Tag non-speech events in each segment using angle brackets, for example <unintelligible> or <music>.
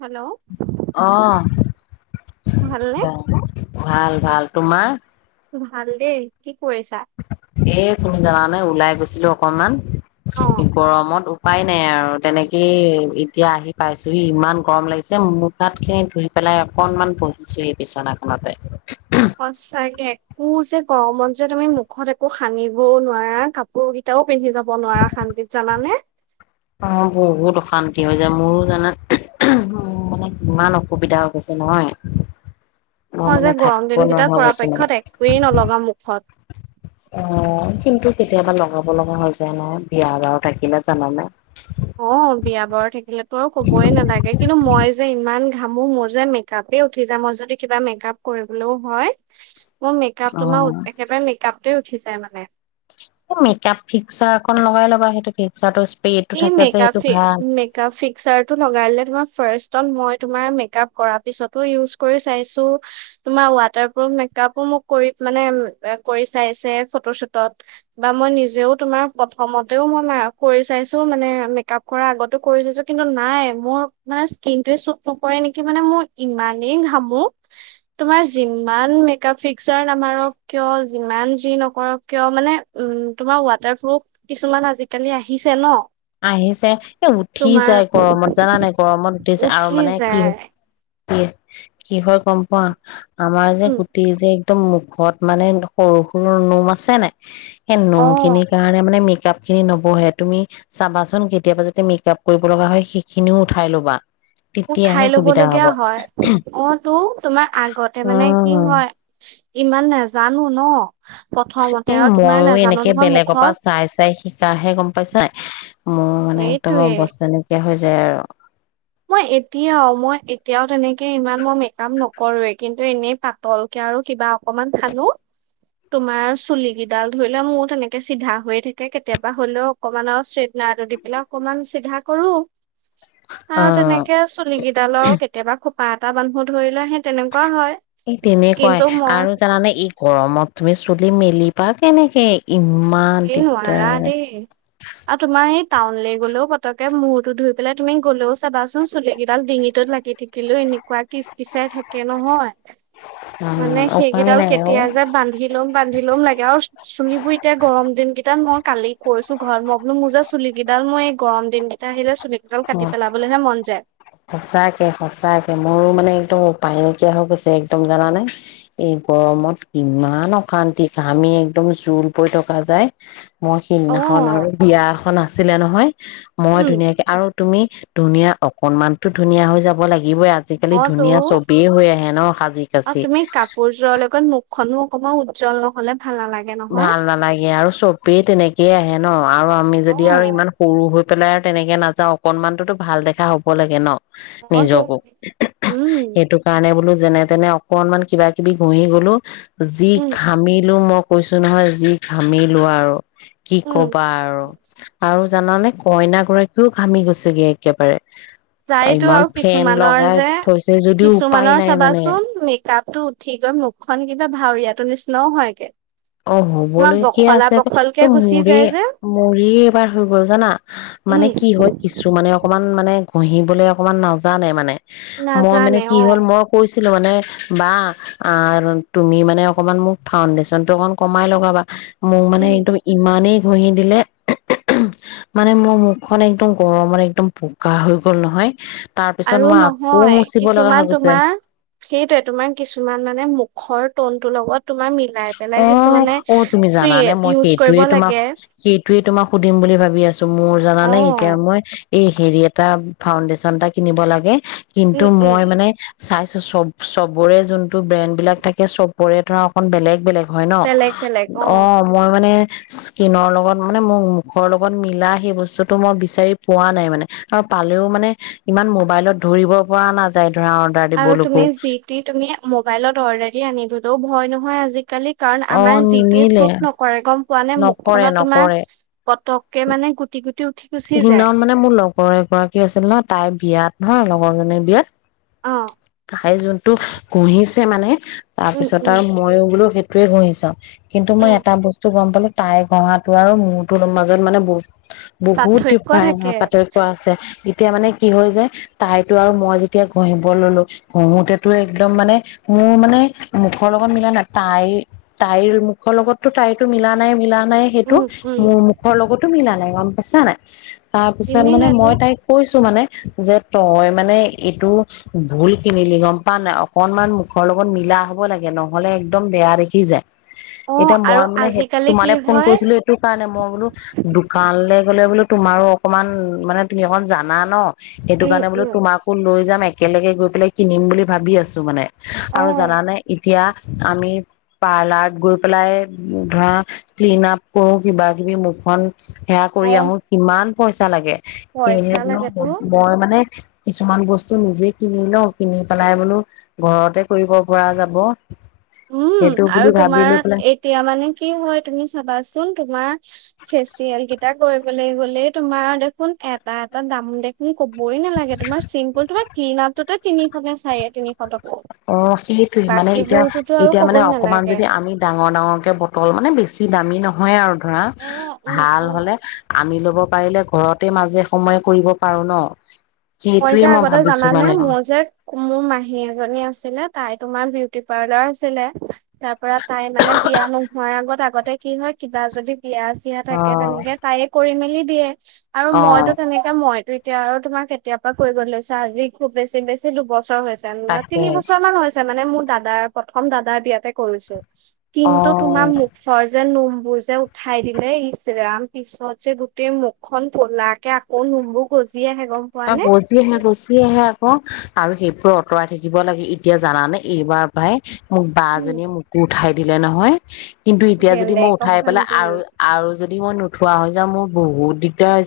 Hello অ', ভালনে? ভাল। ভাল। তোমাৰ? ভাল দেই। কি কৰিছা? এই, তুমি জানা নে, ওলাই গৈছিলো অকমান অ গৰমত উপায় নাই আৰু তেনেকেই এতিয়া আহি পাইছোহি। ইমান গৰম লাগিছে। মুখ হাতখিনি ধুই পেলাই অকনমান বহিছোহি বিচনাখনতে সচাঁকে কো যে গৰমত যে তুমি মুখত একো সানিবও নোৱাৰা, কাপোৰ কিটাও পিন্ধি যাব নোৱাৰা শান্তিত জানানে? অ, বহুত অশান্তি হৈ যায়। মোৰো জানা, মোৰ মানে কিমান অসুবিধা হৈছে নহয় মই মানে যে গৰম থাকিব নোৱাৰা দিনকেইটা হৈ গৈছো মানে। পৰাপক্ষত একোৱে নলগাও মুখত। অ, কিন্তু কেতিয়াবা লগাব লগা হৈ যায় ন বিয়া বাৰু থাকিলে জানানে অহ বিয়া বাৰু থাকিলে তো আৰু ক'বই নালাগে, কিন্তু মই যে ইমান ঘামো মোৰ যে মেকআপেই উঠি যায়, মই যদি কিবা মেকআপ কৰিবলৈও হয়। মই মেকআপ অ', তোমাৰ একেবাৰে মেকআপটোৱে উঠি যায় মানে এ মেকআপ ফিক্সাৰ অকন লগাই ল'বা সেইটো ফিক্সাৰটো স্প্ৰেটো এই থাকে যে সেইটো মেগাফি, ভাল। মেগাফিক্সাৰটো লগালে তোমাক ফাৰ্ষ্টত মই তোমাৰ মেক আপ কৰাৰ পিছটো ইউজ কৰি চাইছোঁ, তোমাৰ ৱাটাৰপ্ৰুফ মেক আপো মোক কৰি মানে কৰি চাইছে, ফটো চটোত, বা মই নিজেও তোমাক প্ৰথমতেও মই মা কৰি চাইছোঁ। ত' মানে মেকআপ কৰা আগতো কৰি চাইছোঁ কিন্তু নাই মোৰ মানে স্কিনটোৱে চুট নকৰে নেকি মানে মই ইমানেই ঘামো তোমাৰ যিমান মেকাপ ফিক্সাৰ নামাৰক কিয় যিমান যি নকৰক কিয় মানে উম, তোমাৰ ৱাটাৰপ্ৰুফ কিছুমান আজিকালি আহিছে ন'। আহিছে, এ, উঠি তোমাৰ যায় গৰমত জানা নাই গৰমত উঠি যায় আৰু মানে কি হ ইয়ে। কি হয় গম পোৱা আমাৰ যে উম গুটি যে? ত' মুখত মানে সৰু সৰু নোম আছে নাই। সেই অ নোম খিনিৰ কাৰণে মানে মিক কিতাপ খিনি নপঢ়ে তুমি চাবাচোন কেতিয়াবা যাতে মেকআপ কৰিবলগা হয় সেইখিনিও উঠাই ল'বা। তেতিয়াহে উঠাই সুবিধা হ'ব ল'বলগীয়া হয়, অ', টো তোমাৰ আগতে মানে কি উম। হয় ইমান নেজানো ন'। প্ৰথমতে এ, আৰু তোমাৰ ময়ো নাজানো এনেকে নহয় বেলেগৰ পৰা মুখত চাই চাই শিকাহে গম পাইছা নাই, মোৰ মানে একদম সেইটোয়ে অবস্থা নাইকীয়া হৈ যায়। তেৰ। মই এতিয়াও, মই এতিয়াও তেনেকে ইমান মই মেকআপ নকৰোঁয়ে কিন্তু এনে পাতলকে আৰু কিবা অকমান সানোঁ, তোমাৰ চুলকিডাল ধৰিলোৱা মোৰ তেনেকে সিধা হৈয়ে থাকে কেতিয়াবা হ'লেও অকমান আৰু চেপনা এটা দিপ্লায় অকমান সিধা কৰোঁ। আৰু অ তেনেকে চুলিকিডালো কেতিয়াবা খুব বাৰতামান ফত ধৰিল শেষ তেনেকুৱায় মই আৰু জানানে ই গৰমত তুমি চুলি মিলিবা কেনেকে? ইমান এই নোৱাৰা দিকদাৰ। দেই আৰু তোমাৰ এই টাউনলৈ গ'লেও পতককে মুৰটো ধুইপেলায় তুমি গলেও চাবাচোন চুলিকিডাল ডিঙিতত লাগি থাকিলেও এনেকুৱা কিচকিচাই থাকে। কে নহয় মানে উম উপায় সিকেইডাল নাই অ কেতিয়া যে বান্ধি লম বান্ধি লম লাগে আৰু চু চুলিবোৰ এতিয়া ইনকেতাক মই কালি কৈছোঁ ঘৰত ম বলোঁ মই যে চুলিকেইডাল মই গৰম দিন কেইটা আহিলে চু সঁচাকে, সঁচাকে, মোৰো মানে একদম পায় নাইকিয়া হৈ গৈছে একদম জানানে, এই গৰমত ইমান অশান্তি ঘামি একদম জোল বৈ থকা যায় মই অ সেইদিনাখন আৰু বিয়া এখন আছিলে নহ হয় মই উম ধুনীয়াকে আৰু তুমি ধুনীয়া অকমাণটো ধুনীয়া হৈ যাব লাগিব। আজি কালি অ তো ধুনীয়া সৱে হৈ আহে ন সাজি কাঁচি অকন উজ্জ্বল নহলে ভাল নালাগে নহয় ভাল নালাগে আৰু ছবে তেনেকৈ আহে ন। আৰু আমি অ যদি আৰু ইমান সৰু পেলাই তেনেকৈ নাজাও অকণমান টো ভাল দেখা হ'ব লাগে ন। অ তো নিজকে। উম এইটো কাৰণে বুলো যেনে-তেনে অকণমান কিবা কিবি ঘঁহি গলোঁ যি উম, ঘামিলো কৈছোঁ নহয় যি ঘামিলোঁ আৰু কি উম, ক'বা আৰু? জানানে কইনা গৰাকীও ঘামি গৈছে একেবাৰে। যাই টো ইমান আৰু ফেন কিছুমানৰ লগাই যে থৈছে যদিও উপায় কিছুমানৰ নাই মানে চাবাচোন মেকাপটো উঠি গৈ মুখখন কিবা ভাওৰীয়া টো নিচিনা হয় গে। অ' হব লগীয়া আছে যে ঐ গুচি মোৰে যায় যে মোৰে এবাৰ হৈ গল জনা মানে উম, কি হয় কিছুমানে অকণমান উম মানে ঘহিবলৈ অকণমান নাজানে মানে মই মানে নাজানে কি হল অ', মই কৈছিলো মানে বা আহ তুমি মানে অকমান মোক ফাউণ্ডেছনটো অকণমান কোমাই লগাবা মোক মানে উম। একদম ইমানেই ঘহি দিলে মানে মোৰ মুখখন একদম গৰম মানে একদম বগা হৈ গল নহয়। তাৰ পিছত আৰু মই আকৌ নহয় মুচিব লগা হৈ কিছুমান গৈছে তোমাৰ সেইটোৱে তোমাৰ কিছুমান মানে মুখৰ টনটোৰ তোমাৰ মিলা অ' অ' তুমি জানানে মই ইউজ কৰিব সেইটোৱে তোমাক লাগে সেইটোৱে তোমাক সুধিম বুলি ভাবি আছো মোৰ জানানে এতিয়া অ', মই এই হেৰি এটা ফাউণ্ডেছন এটা কিনিব লগে। কিন্তু উম, উম, মই মানে চাইছোঁ চ'ব চবৰে যোনটো ব্ৰেণ্ড বিলাক থাকে চবৰে ধৰা অকন বেলেগ বেলেগ হয় ন বেলেগ বেলেগ অ' মই মানে স্কিন লগত মানে মোৰ মুখৰ লগত মিলা সেই বস্তুটো মই বিচাৰি পোৱা নাই মানে আৰু পালেও মানে ইমান মোবাইলত ধৰিব পৰা নাযায়। ধৰা অৰ্ডাৰ আৰু দিবলৈকো তুমি যি তি তুমি মোবাইল অৰ্ডাৰ দি, আনিবলৈ ভয় ন হয় আজি কালি। কাৰণ অ আমাৰ যি তিয়ে নিমিলে ছুট নকৰে। গম পোৱা নে? নকৰে মুখখনত নকৰে তোমাৰ পত কে মানে গুটি গুট সিদিনাখন মানে মোৰ লগৰ এগৰাকী আছিল না। তাইৰ বিয়াত নহয়। লগৰ জনীৰ বিয়াত অ। খাই যনটো কুহিছে মানে। তাৰ উম পিছত উম আৰু ময়ো বোলো সে <unintelligible> ঘঁহি আছা। কিন্তু মই উম ‌এ‌টা বস্তু গম পালো তাই ঘহাটো আৰু মোৰ তোৰ মাজত মানে বহু বহুত <unintelligible> পাৰ্থক্য থাকে পাৰ্থক্য আছে। তেতিয়া মানে কি হয় যে, তাইতো আৰু মই যেতিয়া ঘহিব ললো, ঘহোতেতো একদম মানে মোৰ মানে মুখৰ লগত মিলা নাই, তাইৰ তাইৰ মুখৰ লগতো তাইৰতো মিলা নাই মিলা নাই, সেইটো উম উম মোৰ মুখৰ লগতো মিলা নাই। <unintelligible> ইচ্ছা নাই। তাৰ পিছত মানে নিমিলেতো মই তাইক কৈছো মানে যে, তই মানে এইটো ভুল কিনিলি গম পাৱ নাই? অকনমান মুখৰ লগত মিলা হব লাগে। নহ'লে একদম বেয়া দেখি যায়। অ এতিয়া, আৰু মই মানে সেই আজিকালি কি তোমালে ফোন হয় কৰিছিলো এইটো কাৰণে মই বোলো দোকানলে হলে বোলো। তোমাৰো অকনমান মানে তুমি অকন জানা ন। সেইটো উম কাৰণে বোলো উম তোমাকো লৈ যাম এক একেলগে গৈ পেলাই, কিনিম বুলি ভাবি আছো মানে। অ আৰু জানানে। এতিয়া আমি পাৰ্লাৰত গৈ পেলাই। উম, ধৰা ক্লিন আপ কৰো। কিবা কিবি মুখখন হে অ কৰি আহো। কিমান পইচা লাগে। পইচা সেয়েহে বোলো, ম লাগেতো মই মানে কিছুমান বস্তু নিজে কিনি লওঁ। কিনি পেলাই বোলো ঘৰতে কৰিব পৰা যাব। উম, সেইটো বুলি আৰু ভাবি লৈ তোমাৰ পেলাই এতিয়া মানে কি হয়। তুমি চাবাচোন তোমাৰ ফেচিয়েল কেইটা কৰিবলৈ গ'লে, তোমাৰ দেখোন এটা, এটা দাম দেখি ক'বই নালাগে। তোমাৰ চিম্পুল তোহে কি নামটোতে তিনি খনে চাৰে তিনিখ অ সেইটোৱে মানে এতিয়া আৰু এতিয়া মানে ক'বই অকমান নালাগে। যদি আমি ডাঙৰ ডাঙৰ কে বটল মানে বেছি <inaudible> দামী নহয় আৰু। ধৰা উম, উম, ভাল উম। হ'লে আনি ল'ব পাৰিলে ঘৰতে মাজে সময়ে কৰিব পাৰো ন। মই যে সেইটোয়ে আগতে ভাবিছো জানানে মানে মোৰ যে মোৰ মাহী এজনী <inaudible> <unintelligible> তাই তোমাৰ বিউটি পাৰ্লাৰ আছিলে তাৰ পৰা তাই মানে বিয়া নোহোৱাৰ আগত আগতে কি হয় কিবা যদি বিয়া চিয়া অ থাকে তেনেকে তায়ে কৰি মেলি দিয়ে আৰু অ মইতো তেনেকে মইতো এতিয়া আৰু তোমাৰ কে বেপাৰ কৰিব লৈছে আজি খুব বেছি বেছি দুবছৰ হৈছে <unintelligible> বা তাকে তিনিবছৰ মান হৈছে <inaudible> নে মোৰ দাদাৰ প্ৰথম দাদাৰ বিয়াতে কৰিছোঁ। অ কিন্তু তোমাৰ মুখৰ যে নুম বোৰ যে উঠাই দিলে, ইছ ৰাম পিছত যে গোটে মুখখন ক'লাকে আকৌ নোমবোৰ গজি আহে গ অ', গজি আহে গুচি আহে <unintelligible> আৰু সেইবোৰ অতৰাই থাকিব লাগে এতিয়া জানানে এইবাৰৰ পাই বা উম জনিয়ে মোকো উঠাই দিলে নহয়। কিন্তু এতিয়া যদি মই বেলেগ উঠাই পেলাই অশান্তি আৰু-আৰু যদি মই থুৱাজে মোৰ বহুত দিগদাৰ হৈছে।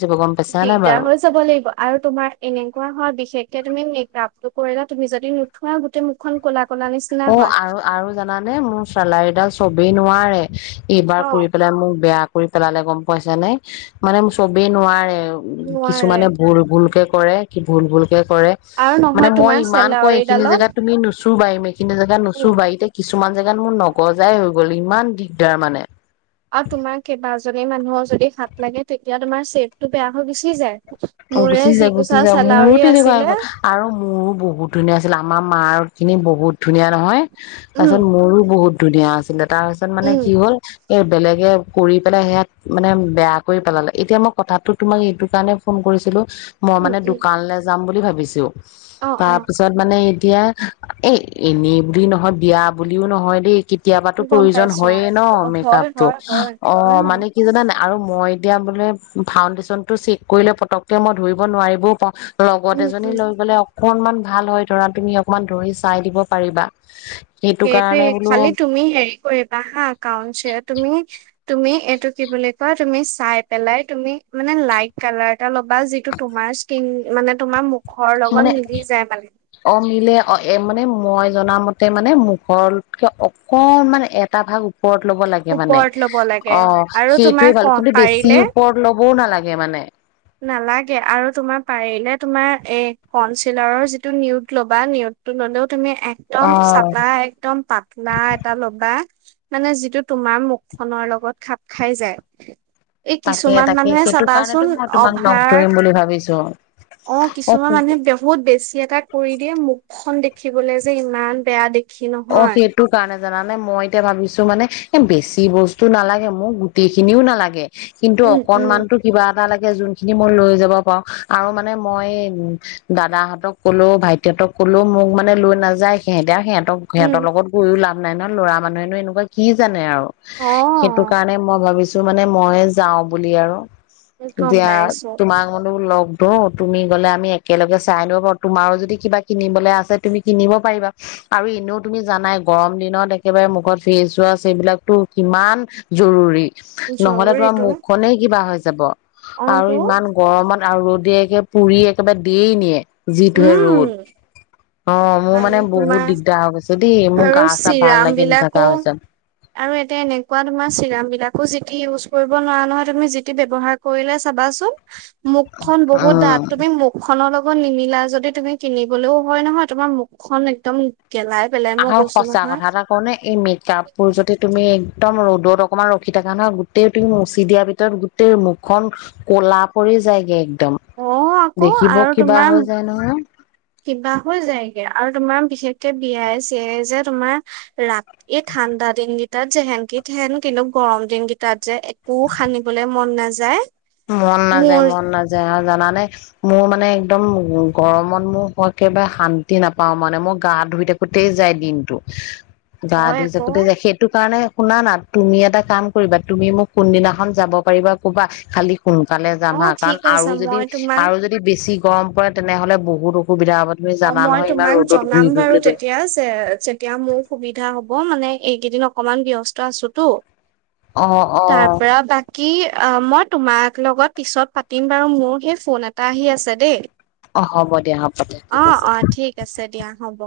দিগদাৰ হৈছে বুলি আৰু তোমাৰ এনেকোৱা হৈ বিশেষকে তুমি মেকআপটো কৰিলে তুমি যদি নুথুৱা, গোটে মুখখন ক'লা ক'লা নিচিনা অ', হয় আৰু, আৰু জানা নে মোৰ চেলাউৰি দাল চবেই নোৱাৰে। এইবাৰ অ কৰি পেলাই মোক বেয়া কৰি পেলালে গম পাইছানে মানে মোক চবে নোৱাৰে। নোৱাৰে কিছুমানে ভূল ভূল কে কৰে ভূল ভূল কৰে, আৰু নহয় তোমাৰ মই ইমান কও এইখিনি চেলাউৰিডালত জেগাত তুমি নুচুবা জেগা উম নুচুবা কিছুমান জেগাত মোৰ নগজাই হৈ গ'ল, ইমান দিগদাৰ মানে। যদি মানুহক যদি সাত লাগে তোমাৰ চেপটো বেয়া হৈ গুছি যায়। অ', মোৰে গুছি যায় গুছি যিকোছা যায় মোৰো চেলাউৰি তেনেকুৱা আছিলে আক আৰু মোৰো বহুত ধুনীয়া আমাৰ মাৰ খিনি বহুত ধূনীয়া নহয়। উম তাৰপাছত মোৰো বহুত ধূনীয়া আছিলে তাৰপাছত মানে উম কি হ'ল, এই বেলেগে কৰিপেলে হেয়াত মানে বেয়া কৰি পেলালে, এতিয়া মই কথাটো তোমাক এইটো কাৰণে ফোন কৰিছিলোঁ মই উম মানে উম দোকানলৈ যাম বুলি ভাবি <unintelligible> অ তা অ পিছত মানে এতিয়া এ এনেবুলি নহয় বিয়াৰ বুলিও নহয় দেই কেতিয়াবাতো গম প্ৰয়োজন পাইছো হয়ে ন অ হয় মেকআপটো হয় হয় অ মানে কি জানানে নাই আৰু মই এতিয়া বোলে ফাউণ্ডেশ্যনটো চি কৰিলে পতককে মই ধৰিব নোৱাৰিবও পাওঁ লগত উম এজনী উম লৈ গলে অকনমান ভাল হয়, ধৰা তুমি অকমান ধৰি চাই দিব পাৰিবা। সেইটো সেইটোৱে কাৰণে বোলো খালি তুমি হেৰি কৰিবা হা কাউনচ তুমি তুমি এইটো কি বুলি কয় তুমি চাই পেলাই তুমি মানে লাইট কালাৰ এটা ল'বা যিটো তোমাৰ স্কিন মানে তোমাৰ মুখ মানে অ মিলে অ মানে মই জনা মতে মানে মুখতকে অকণ মানে এটা ভাগ ওপৰত ল'ব লাগে মানে ওপৰত ল'ব লাগে অ আৰু তোমাৰ সেইটোয়ে ক ভাল কিন্তু বেছি পাৰিলে ওপৰত ল'ব ক'বও নালাগে মানে। নালাগে আৰু তোমাৰ পাৰিলে তোমাৰ এ কনচিলাৰৰ যিটো নউট ল'বা নউটটো ললেওঁ তুমি একদম অ চফা একদম পাতলা এটা ল'বা মানে যিটো তোমাৰ মুখ খনৰ লগত খাপ খাই যায় এই তাকে কিছুমান তাকে মানুহে সেইটো কাৰণেতো চাবাচোন মই তোমাক লগ ধৰিম অভাৰ বুলি ভাবিছো অ কিছুমান মানুহে বহুত বেছি এটা কৰি দিয়ে মোক মুখখন দেখিবলৈ যে ইমান বেয়া দে অ সেইটো কাৰণে জানানে মই এতিয়া ভাবিছো মানে এ বেছি বস্তু নালাগে মোৰ গোটেই খিনিও নালাগে কিন্তু উম উম অকনমান টো কিবা এটা লাগে। যোনখিনি মই লৈ যাব পাৰো আৰু মানে মই দাদাহঁতক কলো ভাইটিহতক কলো মোক মানে লৈ নাযায় সিহঁতে আৰু সিহঁত সিহঁতৰ উম। লগত গৈও লাভ অনলাইনত ল'ৰা মানুহেনো এনেকুৱা কি জানে আৰু। অ সেইটো কাৰণে মই ভাবিছোঁ ক'ৰবালে মানে মই যাওঁ বুলি আৰু গম দিয়া পাইছো তোমাক বোলো লগ তু তুমি গ'লে আমি একেলগে চাই ল'ব। তোমাৰো যদি কিবা কিনিবলে আছে তুমি কিনিব পাৰিবা? আৰু এনেও তুমি জানাই গৰম দিনত একেবাৰে মুখত ফেচৱাছ এইবিলাকতো কিমান জৰুৰী। নহলে তোমাৰ জৰুৰীটো মুখখনেই কিবা হৈ যাব। অ আৰু তো ইমান গৰমত আৰু ৰ'দে একে পুৰি একেবাৰে দেয় নিয়ে। যিটোহে ৰ'দ। উম অ মোৰ মানে আৰু বহুত দিগদাৰ হৈ গৈছে দেই তোমাৰ মোৰ আৰু গা চা ভাল চিৰাম লাগি নাথাকা বিলাকো হৈছে আৰু এতিয়া এনেকুৱা তোমাৰ চিৰাম বিলাক এইবোৰ যিতি ইউজ কৰিব নোৱাৰা নহয়। তুমি যিতি ব্যৱহাৰ কৰিলে চাবাচোন? মুখখন বহুত উম ডাঠ তুমি মুখ খনৰ লগত, নিমিলা যদি তুমি কিনিবলেও হয় নহয়। তোমাৰ মুখখন একদম গেলাই পেলাই মই আৰু কৈছো সঁচা নহয়। কথা এটা কওঁনে এই মেকাপবোৰ যদি তুমি একদম ৰ'দত অকণমান ৰখি থাকা নহয় গোটেই তুমি মুচি দিয়াৰ ভিতৰত গোটেই মুখখন ক'লা পৰি যায়গে। একদম। অ' আকৌ দেখিব আৰু কিবা তোমাৰ হৈ যায় নহয় কিবা হৈ যায়গে আৰু তোমাৰ বিশেষকে বিয়াই চিয়াই যে তোমাৰ ৰা এই ঠাণ্ডাদিন, তাত <unintelligible> <unintelligible> কিন্তু গৰম দিনকেইটাত যে <unintelligible> সানিবলে মন নাযায় যায় মন নাযায় মন নাযায় আৰু জানানে, <unintelligible> মোৰ মানে একদম গৰমত মোৰ মই একেবাৰে শান্তি নাপাওঁ মানে মই গা ধুই থাকোতেই যায় দিনটো। গা হয় ধুই আকৌ থাকোঁতে যায় সেইটো কাৰণে শুনাানা তুমি এটা কাম কৰিবা তুমি মোক কোনদিনাখন যাব পাৰিবা কবা খালী, সোনকালে যাম হা অ', কাৰণ ঠিক আছে আৰু যদি মই তোমাক আৰু যদি বেছি গৰম পৰে তেনেহ'লে বহুত অসুবিধা হ'ব তুমি অ জানা মই নহয় ইমান তোমাক ৰ'দত ঘূৰি জনাম বাৰু ফুৰিবলৈ তেতিয়া যে যেতিয়া মোৰ সুবিধা হ'ব মানে এইকেইদিন অকণমান ব্যস্ত আছোতো অ অ তাৰ পৰা বাকী অ <unintelligible> তোমাক লগত পিছত পাতিম বাৰু মোৰ সেই ফোন এটা আহি আছে দেই অ হ'ব দিয়া <unintelligible> অ' আছে অ' ঠিক আছে দিয়া হ'ব।